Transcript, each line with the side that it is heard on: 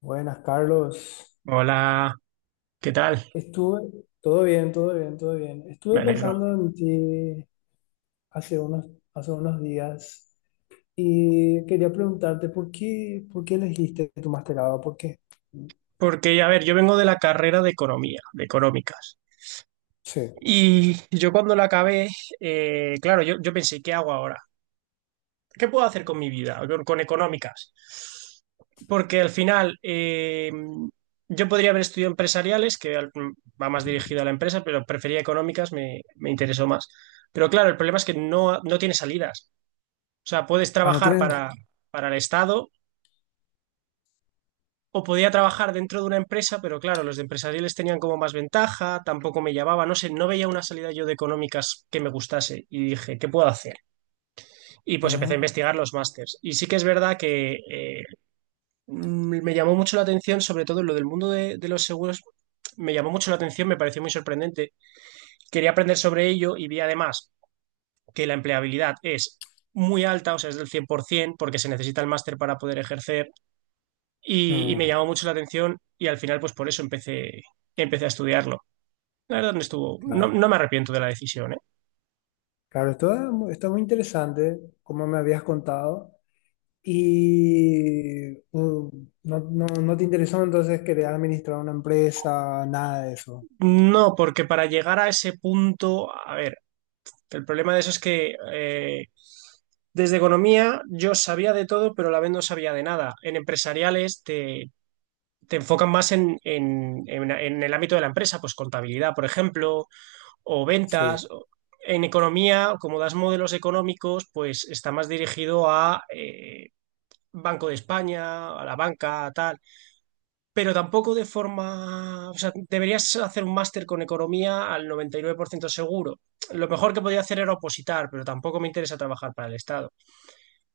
left: Buenas, Carlos.
right: Hola, ¿qué tal?
left: Todo bien, todo bien, todo bien.
right: Me
left: Estuve
right: alegro.
left: pensando en ti hace unos, hace unos días y quería preguntarte por qué elegiste tu masterado, ¿por qué?
right: Porque, a ver, yo vengo de la carrera de economía, de económicas.
left: Sí.
right: Y yo cuando la acabé, claro, yo pensé, ¿qué hago ahora? ¿Qué puedo hacer con mi vida, con económicas? Porque al final, yo podría haber estudiado empresariales, va más dirigido a la empresa, pero prefería económicas, me interesó más. Pero claro, el problema es que no tiene salidas. O sea, puedes
left: Ah, ¿no
right: trabajar
left: tienes?
right: para el Estado. O podía trabajar dentro de una empresa, pero claro, los de empresariales tenían como más ventaja, tampoco me llamaba, no sé, no veía una salida yo de económicas que me gustase y dije, ¿qué puedo hacer? Y pues empecé a
left: Ujú.
right: investigar los másters. Y sí que es verdad que me llamó mucho la atención, sobre todo en lo del mundo de los seguros, me llamó mucho la atención, me pareció muy sorprendente. Quería aprender sobre ello y vi además que la empleabilidad es muy alta, o sea, es del 100%, porque se necesita el máster para poder ejercer y me
left: Mm,
right: llamó mucho la atención y al final pues por eso empecé, empecé a estudiarlo. La verdad no estuvo,
left: claro.
right: no me arrepiento de la decisión, ¿eh?
left: Claro, esto es está muy interesante, como me habías contado, y no, no, no te interesó entonces querer administrar una empresa, nada de eso.
right: No, porque para llegar a ese punto, a ver, el problema de eso es que desde economía yo sabía de todo, pero a la vez no sabía de nada. En empresariales te enfocan más en, en el ámbito de la empresa, pues contabilidad, por ejemplo, o
left: Sí.
right: ventas. En economía, como das modelos económicos, pues está más dirigido a... Banco de España, a la banca, tal, pero tampoco de forma, o sea, deberías hacer un máster con economía al 99% seguro. Lo mejor que podía hacer era opositar, pero tampoco me interesa trabajar para el Estado.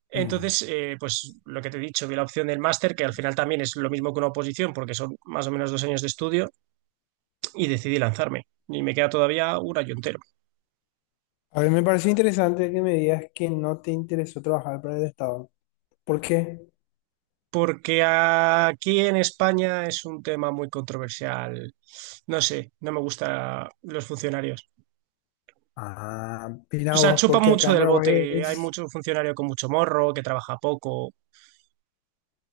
right: Entonces, pues lo que te he dicho, vi la opción del máster, que al final también es lo mismo que una oposición, porque son más o menos 2 años de estudio, y decidí lanzarme. Y me queda todavía un año entero.
left: A ver, me pareció interesante que me digas que no te interesó trabajar para el Estado. ¿Por qué?
right: Porque aquí en España es un tema muy controversial. No sé, no me gustan los funcionarios.
left: Ah,
right: O
left: mira
right: sea,
left: vos,
right: chupan
left: porque acá
right: mucho
left: en
right: del
left: Paraguay
right: bote. Hay
left: es.
right: mucho funcionario con mucho morro, que trabaja poco.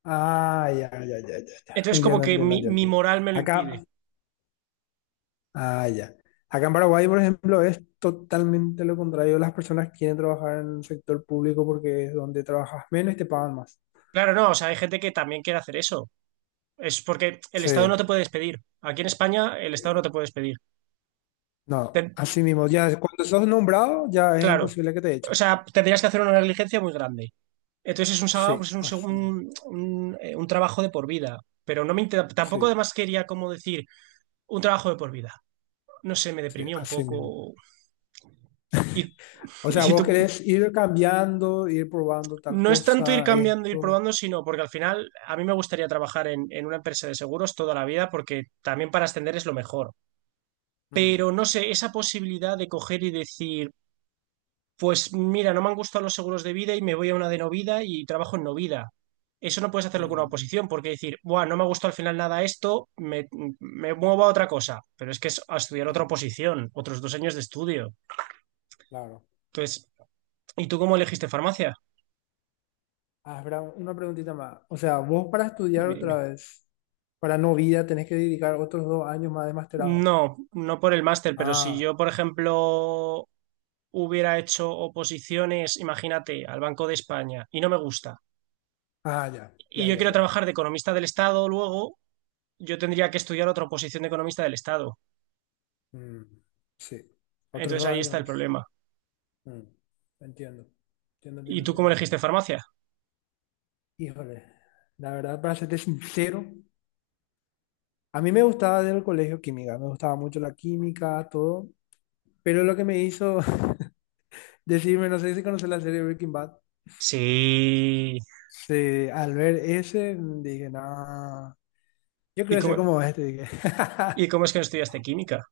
left: Ah, ya, ya, ya, ya, ya.
right: Entonces, como
left: Entiendo,
right: que
left: entiendo,
right: mi
left: entiendo.
right: moral me lo
left: Acá,
right: impide.
left: ah, ya. Acá en Paraguay, por ejemplo, es totalmente lo contrario. Las personas quieren trabajar en el sector público porque es donde trabajas menos y te pagan más.
right: Claro, no, o sea, hay gente que también quiere hacer eso. Es porque el
left: Sí,
right: Estado no te puede despedir. Aquí en España, el Estado no te puede despedir.
left: no,
right: Ten-
left: así mismo. Ya cuando sos nombrado, ya es
right: claro.
left: imposible que te
right: O
left: echen.
right: sea, tendrías que hacer una negligencia muy grande. Entonces, es un, sa-
left: Sí,
right: es un, seg-
left: así mismo.
right: un trabajo de por vida. Pero tampoco
left: Sí,
right: además quería como decir un trabajo de por vida. No sé, me
left: sí,
right: deprimía un
left: así mismo.
right: poco. ¿Y,
left: O sea,
right: y
left: vos
right: tú?
left: querés ir cambiando, ir probando tal
right: No es tanto ir
left: cosa,
right: cambiando, ir
left: esto.
right: probando, sino porque al final a mí me gustaría trabajar en una empresa de seguros toda la vida porque también para ascender es lo mejor.
left: Mm,
right: Pero no sé, esa posibilidad de coger y decir, pues mira, no me han gustado los seguros de vida y me voy a una de no vida y trabajo en no vida. Eso no puedes hacerlo con una
left: mm,
right: oposición porque decir, buah, no me ha gustado al final nada esto, me muevo a otra cosa. Pero es que es a estudiar otra
left: mm,
right: oposición, otros 2 años de estudio.
left: claro.
right: Entonces, ¿y tú cómo elegiste farmacia?
left: Ah, espera, una preguntita más. O sea, vos para estudiar
right: Dime,
left: otra
right: dime.
left: vez, para no vida, tenés que dedicar otros 2 años más de masterado.
right: No, no por el máster, pero si
left: Ah,
right: yo, por ejemplo, hubiera hecho oposiciones, imagínate, al Banco de España y no me gusta,
left: ah, ya,
right: y
left: ya,
right: yo
left: ya,
right: quiero
left: ya.
right: trabajar de economista del Estado luego, yo tendría que estudiar otra oposición de economista del Estado.
left: Mm, sí, otros
right: Entonces
left: dos
right: ahí
left: años
right: está el
left: más.
right: problema.
left: Mm, entiendo, entiendo,
right: ¿Y
left: entiendo,
right: tú cómo
left: entiendo,
right: elegiste
left: entiendo.
right: farmacia?
left: Híjole, la verdad, para serte sincero, a mí me gustaba del colegio química, me gustaba mucho la química, todo. Pero lo que me hizo. Decime, no sé si conoces la serie Breaking Bad.
right: Sí.
left: Sí, al ver ese, dije, no, yo
right: ¿Y
left: quiero ser
right: cómo,
left: como este, dije.
right: y cómo es que no estudiaste química?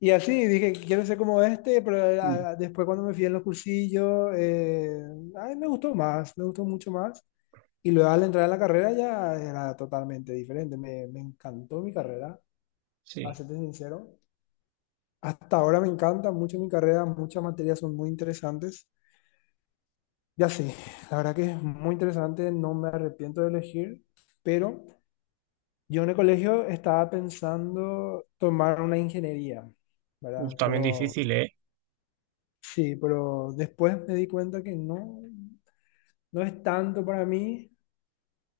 left: Y así, dije, quiero ser como este, pero
right: Mm.
left: después cuando me fui en los cursillos, ay, me gustó mucho más. Y luego al entrar a la carrera ya era totalmente diferente, me encantó mi carrera, para
right: Sí.
left: serte sincero. Hasta ahora me encanta mucho mi carrera, muchas materias son muy interesantes. Ya sí, la verdad que es muy interesante, no me arrepiento de elegir, pero. Yo en el colegio estaba pensando tomar una ingeniería,
right: Uf,
left: ¿verdad?
right: también
left: Pero
right: difícil, ¿eh?
left: sí, pero después me di cuenta que no, no es tanto para mí,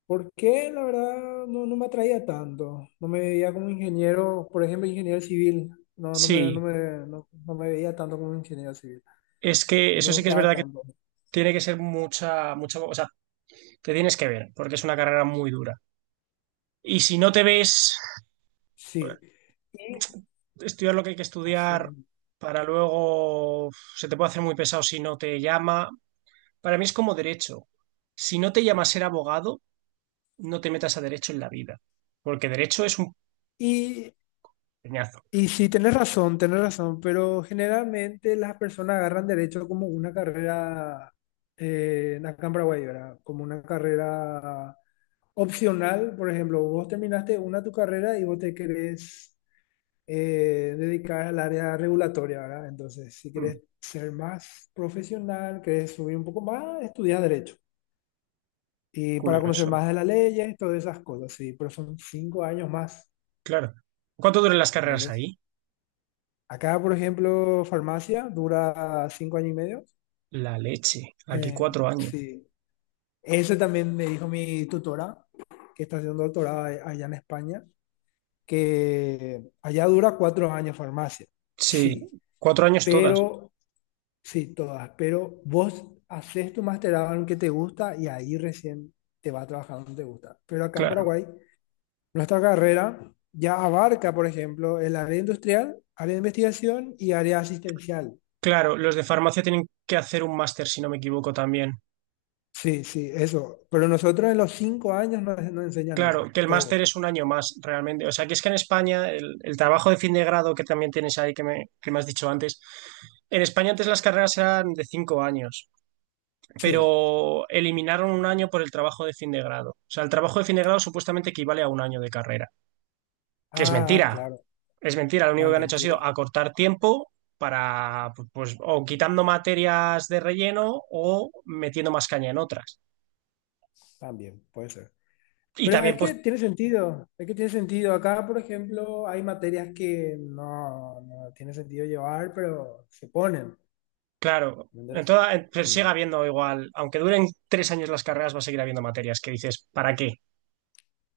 left: porque la verdad no, no me atraía tanto. No me veía como ingeniero, por ejemplo, ingeniero civil. No,
right: Sí.
left: no, no me veía tanto como ingeniero civil.
right: Es que
left: No me
right: eso sí que es
left: gustaba
right: verdad que
left: tanto.
right: tiene que ser mucha, mucha, o sea, te tienes que ver, porque es una carrera muy dura. Y si no te ves
left: Sí. Y
right: estudiar lo que hay que
left: así
right: estudiar
left: mismo,
right: para luego, se te puede hacer muy pesado si no te llama. Para mí es como derecho. Si no te llama a ser abogado, no te metas a derecho en la vida, porque derecho es un
left: sí.
right: peñazo.
left: Y sí, tenés razón, pero generalmente las personas agarran derecho como una carrera acá en Paraguay, ¿verdad? Como una carrera opcional, por ejemplo, vos terminaste una tu carrera y vos te querés dedicar al área regulatoria, ¿verdad? Entonces, si querés
right: Mm,
left: ser más profesional, querés subir un poco más, estudiar derecho. Y para conocer
right: curioso,
left: más de las leyes, todas esas cosas, sí, pero son 5 años más,
right: claro. ¿Cuánto duran las carreras
left: ¿entendés?
right: ahí?
left: Acá, por ejemplo, farmacia dura 5 años y medio.
right: La leche. Aquí
left: Eh,
right: 4 años.
left: sí, eso también me dijo mi tutora, que está haciendo doctorado allá en España, que allá dura 4 años farmacia.
right: Sí,
left: Sí,
right: 4 años todas,
left: pero, sí, todas, pero vos haces tu masterado en lo que te gusta y ahí recién te vas a trabajar donde te gusta. Pero acá en
right: claro.
left: Paraguay, nuestra carrera ya abarca, por ejemplo, el área industrial, área de investigación y área asistencial.
right: Claro, los de farmacia tienen que hacer un máster, si no me equivoco, también.
left: Sí, sí, eso. Pero nosotros en los 5 años nos enseñan eso,
right: Claro, que el máster
left: todo.
right: es un año más realmente. O sea, que es que en España el trabajo de fin de grado que también tienes ahí, que me has dicho antes, en España antes las carreras eran de 5 años,
left: Sí.
right: pero eliminaron un año por el trabajo de fin de grado. O sea, el trabajo de fin de grado supuestamente equivale a un año de carrera, que es
left: Ah,
right: mentira,
left: claro.
right: es mentira. Lo único
left: No,
right: que han hecho ha sido
left: mentira.
right: acortar tiempo para, pues, o quitando materias de relleno o metiendo más caña en otras.
left: También puede ser.
right: Y
left: Pero es
right: también, pues,
left: que tiene sentido. Es que tiene sentido. Acá, por ejemplo, hay materias que no, no tiene sentido llevar, pero se ponen. ¿Entendés?
right: Pero sigue
left: Mm.
right: habiendo igual, aunque duren 3 años las carreras, va a seguir habiendo materias que dices, ¿para qué?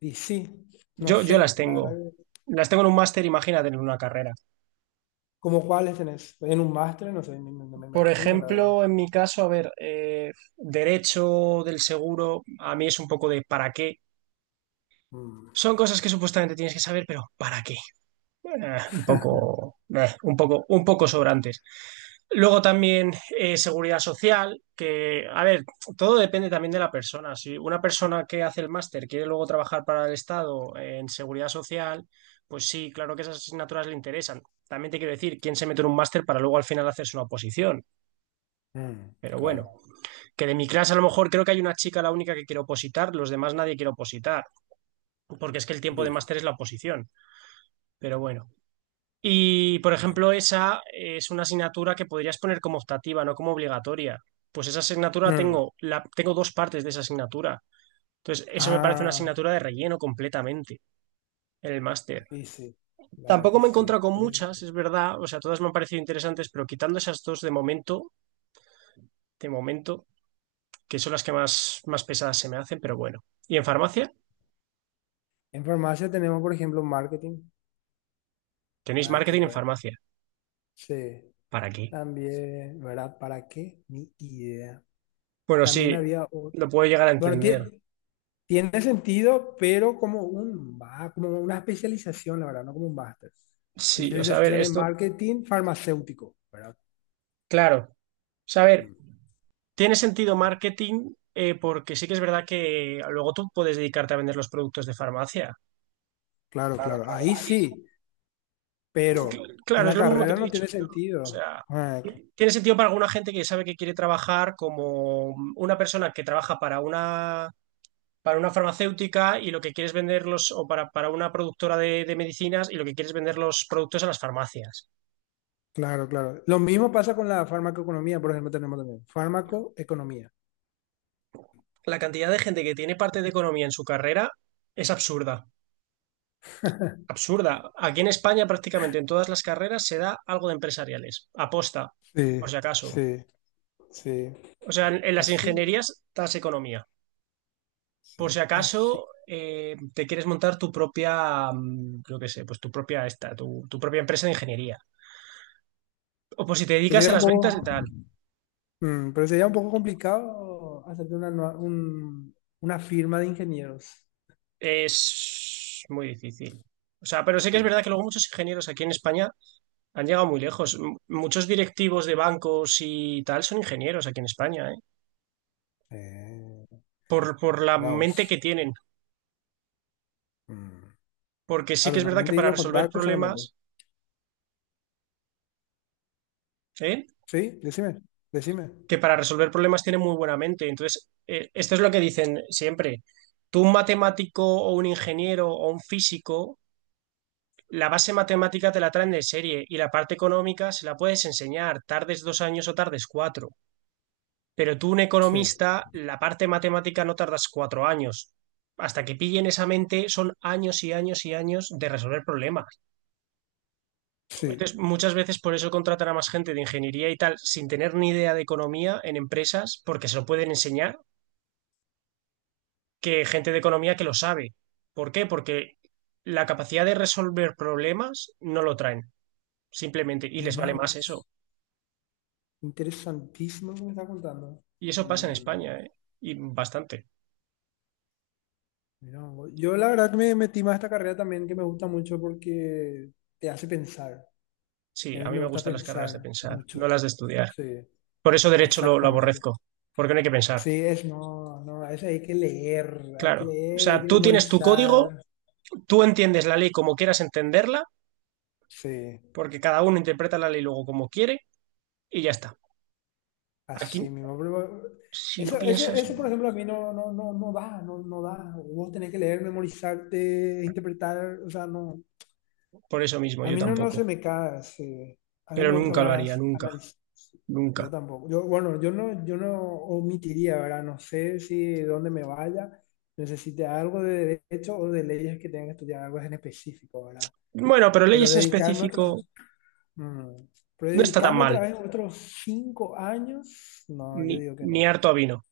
left: Y sí, no
right: Yo las
left: sé, la verdad
right: tengo.
left: que-.
right: Las tengo en un máster, imagínate en una carrera.
left: ¿Cómo cuáles tenés? En un máster, no sé, no, me
right: Por
left: imagino, la verdad.
right: ejemplo, en mi caso, a ver, derecho del seguro, a mí es un poco de ¿para qué?
left: Mm.
right: Son cosas que supuestamente tienes que saber, pero ¿para qué? Un poco, un poco, un poco sobrantes. Luego también seguridad social, que, a ver, todo depende también de la persona. Si una persona que hace el máster quiere luego trabajar para el Estado en seguridad social, pues sí, claro que esas asignaturas le interesan. También te quiero decir, ¿quién se mete en un máster para luego al final hacerse una oposición?
left: Mm,
right: Pero bueno,
left: claro.
right: que de mi clase a lo mejor creo que hay una chica la única que quiere opositar, los demás nadie quiere opositar, porque es que el tiempo
left: Di.
right: de máster es la oposición. Pero bueno. Y, por ejemplo, esa es una asignatura que podrías poner como optativa, no como obligatoria. Pues esa asignatura
left: Mm.
right: tengo, tengo 2 partes de esa asignatura. Entonces, eso me parece una
left: Ah.
right: asignatura de relleno completamente en el máster.
left: Sí, sí, la verdad
right: Tampoco
left: que
right: me he encontrado
left: sí,
right: con
left: tiene
right: muchas,
left: sentido.
right: es verdad. O sea, todas me han parecido interesantes, pero quitando esas dos de momento, que son las que más, más pesadas se me hacen, pero bueno. ¿Y en farmacia?
left: En farmacia tenemos, por ejemplo, marketing,
right: ¿Tenéis
left: nada que
right: marketing en
left: ver.
right: farmacia?
left: Sí,
right: ¿Para qué?
left: también, ¿verdad? ¿Para qué? Ni idea.
right: Bueno,
left: También
right: sí,
left: había otro.
right: lo puedo llegar a
left: Bueno,
right: entender.
left: tiene, sentido, pero como una especialización, la verdad, no como un máster.
right: Sí, o sea, a ver,
left: Especialización en
right: esto,
left: marketing farmacéutico, ¿verdad?
right: claro. O sea, a ver,
left: Mm,
right: tiene sentido marketing porque sí que es verdad que luego tú puedes dedicarte a vender los productos de farmacia.
left: claro,
right: Claro,
left: claro,
right: claro.
left: ahí sí, pero en
right: Claro, es
left: la
right: lo mismo que
left: carrera
right: te he
left: no
right: dicho
left: tiene
right: yo. O
left: sentido.
right: sea,
left: Ah,
right: tiene sentido para alguna gente que sabe que quiere trabajar como una persona que trabaja para una farmacéutica y lo que quieres venderlos, o para una productora de medicinas y lo que quieres vender los productos a las farmacias.
left: claro, claro. Lo mismo pasa con la farmacoeconomía, por ejemplo, tenemos también farmacoeconomía.
right: La cantidad de gente que tiene parte de economía en su carrera es absurda. Absurda. Aquí en España prácticamente en todas las carreras se da algo de empresariales, aposta,
left: Sí,
right: por si acaso.
left: sí, sí.
right: O sea, en las
left: Así,
right: ingenierías das economía. Por si
left: sí.
right: acaso
left: Así.
right: te quieres montar tu propia, creo que sé, pues tu propia esta, tu propia empresa de ingeniería. O por si te
left: Que
right: dedicas a
left: sería un
right: las ventas
left: poco,
right: y tal.
left: pero sería un poco complicado hacerte una firma de ingenieros.
right: Es muy difícil. O sea, pero sí que es
left: Sí.
right: verdad que luego muchos ingenieros aquí en España han llegado muy lejos. Muchos directivos de bancos y tal son ingenieros aquí en España, ¿eh?
left: Eh,
right: Por la
left: mira
right: mente que
left: vos.
right: tienen
left: Mm,
right: porque sí que
left: claro,
right: es
left: la
right: verdad que
left: mente y
right: para
left: los
right: resolver
left: contactos solamente.
right: problemas, ¿eh?
left: Sí, decime, decime.
right: Que para resolver problemas tiene muy buena mente. Entonces, esto es lo que dicen siempre. Tú, un matemático o un ingeniero o un físico, la base matemática te la traen de serie y la parte económica se la puedes enseñar, tardes 2 años o tardes cuatro. Pero tú, un
left: Sí,
right: economista, la parte matemática no tardas 4 años. Hasta que pillen esa mente son años y años y años de resolver problemas.
left: sí.
right: Entonces, muchas veces por eso contratan a más gente de ingeniería y tal, sin tener ni idea de economía en empresas, porque se lo pueden enseñar, que gente de economía que lo sabe. ¿Por qué? Porque la capacidad de resolver problemas no lo traen, simplemente, y les
left: Mira
right: vale más eso.
left: vos, interesantísimo lo que me está contando.
right: Y eso pasa en
left: Mm.
right: España, ¿eh? Y bastante.
left: Mira, vos. Yo la verdad que me metí más a esta carrera también que me gusta mucho porque te hace pensar. Y
right: Sí,
left: a
right: a
left: mí
right: mí
left: me
right: me
left: gusta
right: gustan las carreras de
left: pensar
right: pensar, no
left: mucho.
right: las de estudiar.
left: Sí,
right: Por eso derecho lo
left: exactamente.
right: aborrezco, porque no hay que pensar,
left: Sí, es no, no, a veces hay que
right: claro. O
left: leer y hay
right: sea,
left: que
right: tú tienes tu código,
left: memorizar.
right: tú entiendes la ley como quieras entenderla,
left: Sí,
right: porque cada uno interpreta la ley luego como quiere, y ya está. Aquí,
left: así mismo. pero
right: si no
left: Eso, eso,
right: piensas,
left: eso,
right: no.
left: por ejemplo, a mí no, no, no, no da, no, no da. Vos tenés que leer, memorizarte, interpretar, o sea, no.
right: Por eso mismo,
left: A
right: yo
left: mí no, no se
right: tampoco.
left: me cae, a mí
right: Pero
left: me gusta
right: nunca lo haría,
left: más
right: nunca,
left: análisis. Yo
right: nunca.
left: tampoco. Yo, bueno, yo no omitiría, ¿verdad? No sé si de dónde me vaya, necesite algo de derecho o de leyes que tenga que estudiar algo en específico, ¿verdad?
right: Bueno, pero
left: Pero
right: leyes en
left: dedicarme otra,
right: específico
left: mm, pero
right: no está tan
left: dedicarme otra
right: mal,
left: vez otros 5 años, no, yo
right: ni,
left: digo que
right: ni
left: no.
right: harto a vino,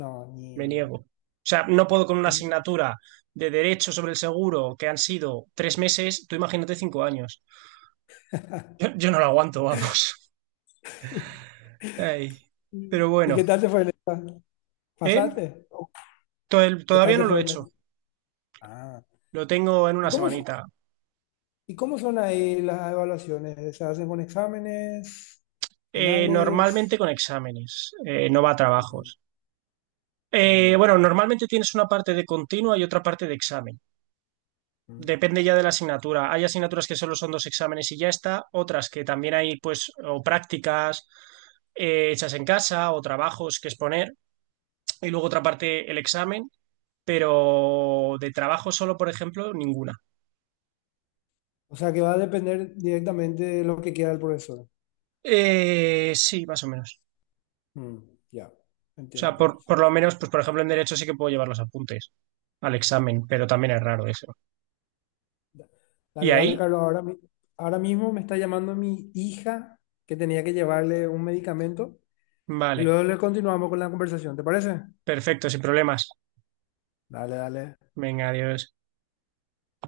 left: No,
right: me
left: ni.
right: niego. O sea, no puedo con una asignatura de derecho sobre el seguro que han sido 3 meses, tú imagínate 5 años. Yo no lo aguanto, vamos. Ay, pero
left: ¿Y
right: bueno,
left: qué tal te fue el examen?
right: ¿eh?
left: ¿Pasaste?
right: To-
left: ¿Qué tal
right: Todavía
left: te
right: no lo he
left: fue
right: hecho,
left: examen? Ah.
right: lo tengo en
left: ¿Y
right: una
left: cómo,
right: semanita.
left: ¿Y cómo son ahí las evaluaciones? ¿Se hacen con exámenes, finales?
right: Normalmente con exámenes, no va a
left: Mm,
right: trabajos.
left: mm,
right: Bueno, normalmente tienes una parte de continua y otra parte de examen.
left: mm.
right: Depende ya de la asignatura. Hay asignaturas que solo son 2 exámenes y ya está, otras que también hay, pues, o prácticas hechas en casa o trabajos que exponer, y luego otra parte el examen, pero de trabajo solo, por ejemplo, ninguna.
left: O sea que va a depender directamente de lo que quiera el profesor.
right: Sí, más o menos.
left: Mm, ya,
right: O
left: entiendo,
right: sea,
left: Carlos.
right: por lo menos, pues, por ejemplo, en derecho sí que puedo llevar los apuntes al examen, pero también es raro eso. ¿Y
left: Dale, vale,
right: ahí?
left: Carlos. Ahora mismo me está llamando mi hija que tenía que llevarle un medicamento y
right: Vale,
left: luego le continuamos con la conversación. ¿Te parece?
right: perfecto, sin problemas.
left: Dale, dale.
right: Venga, adiós.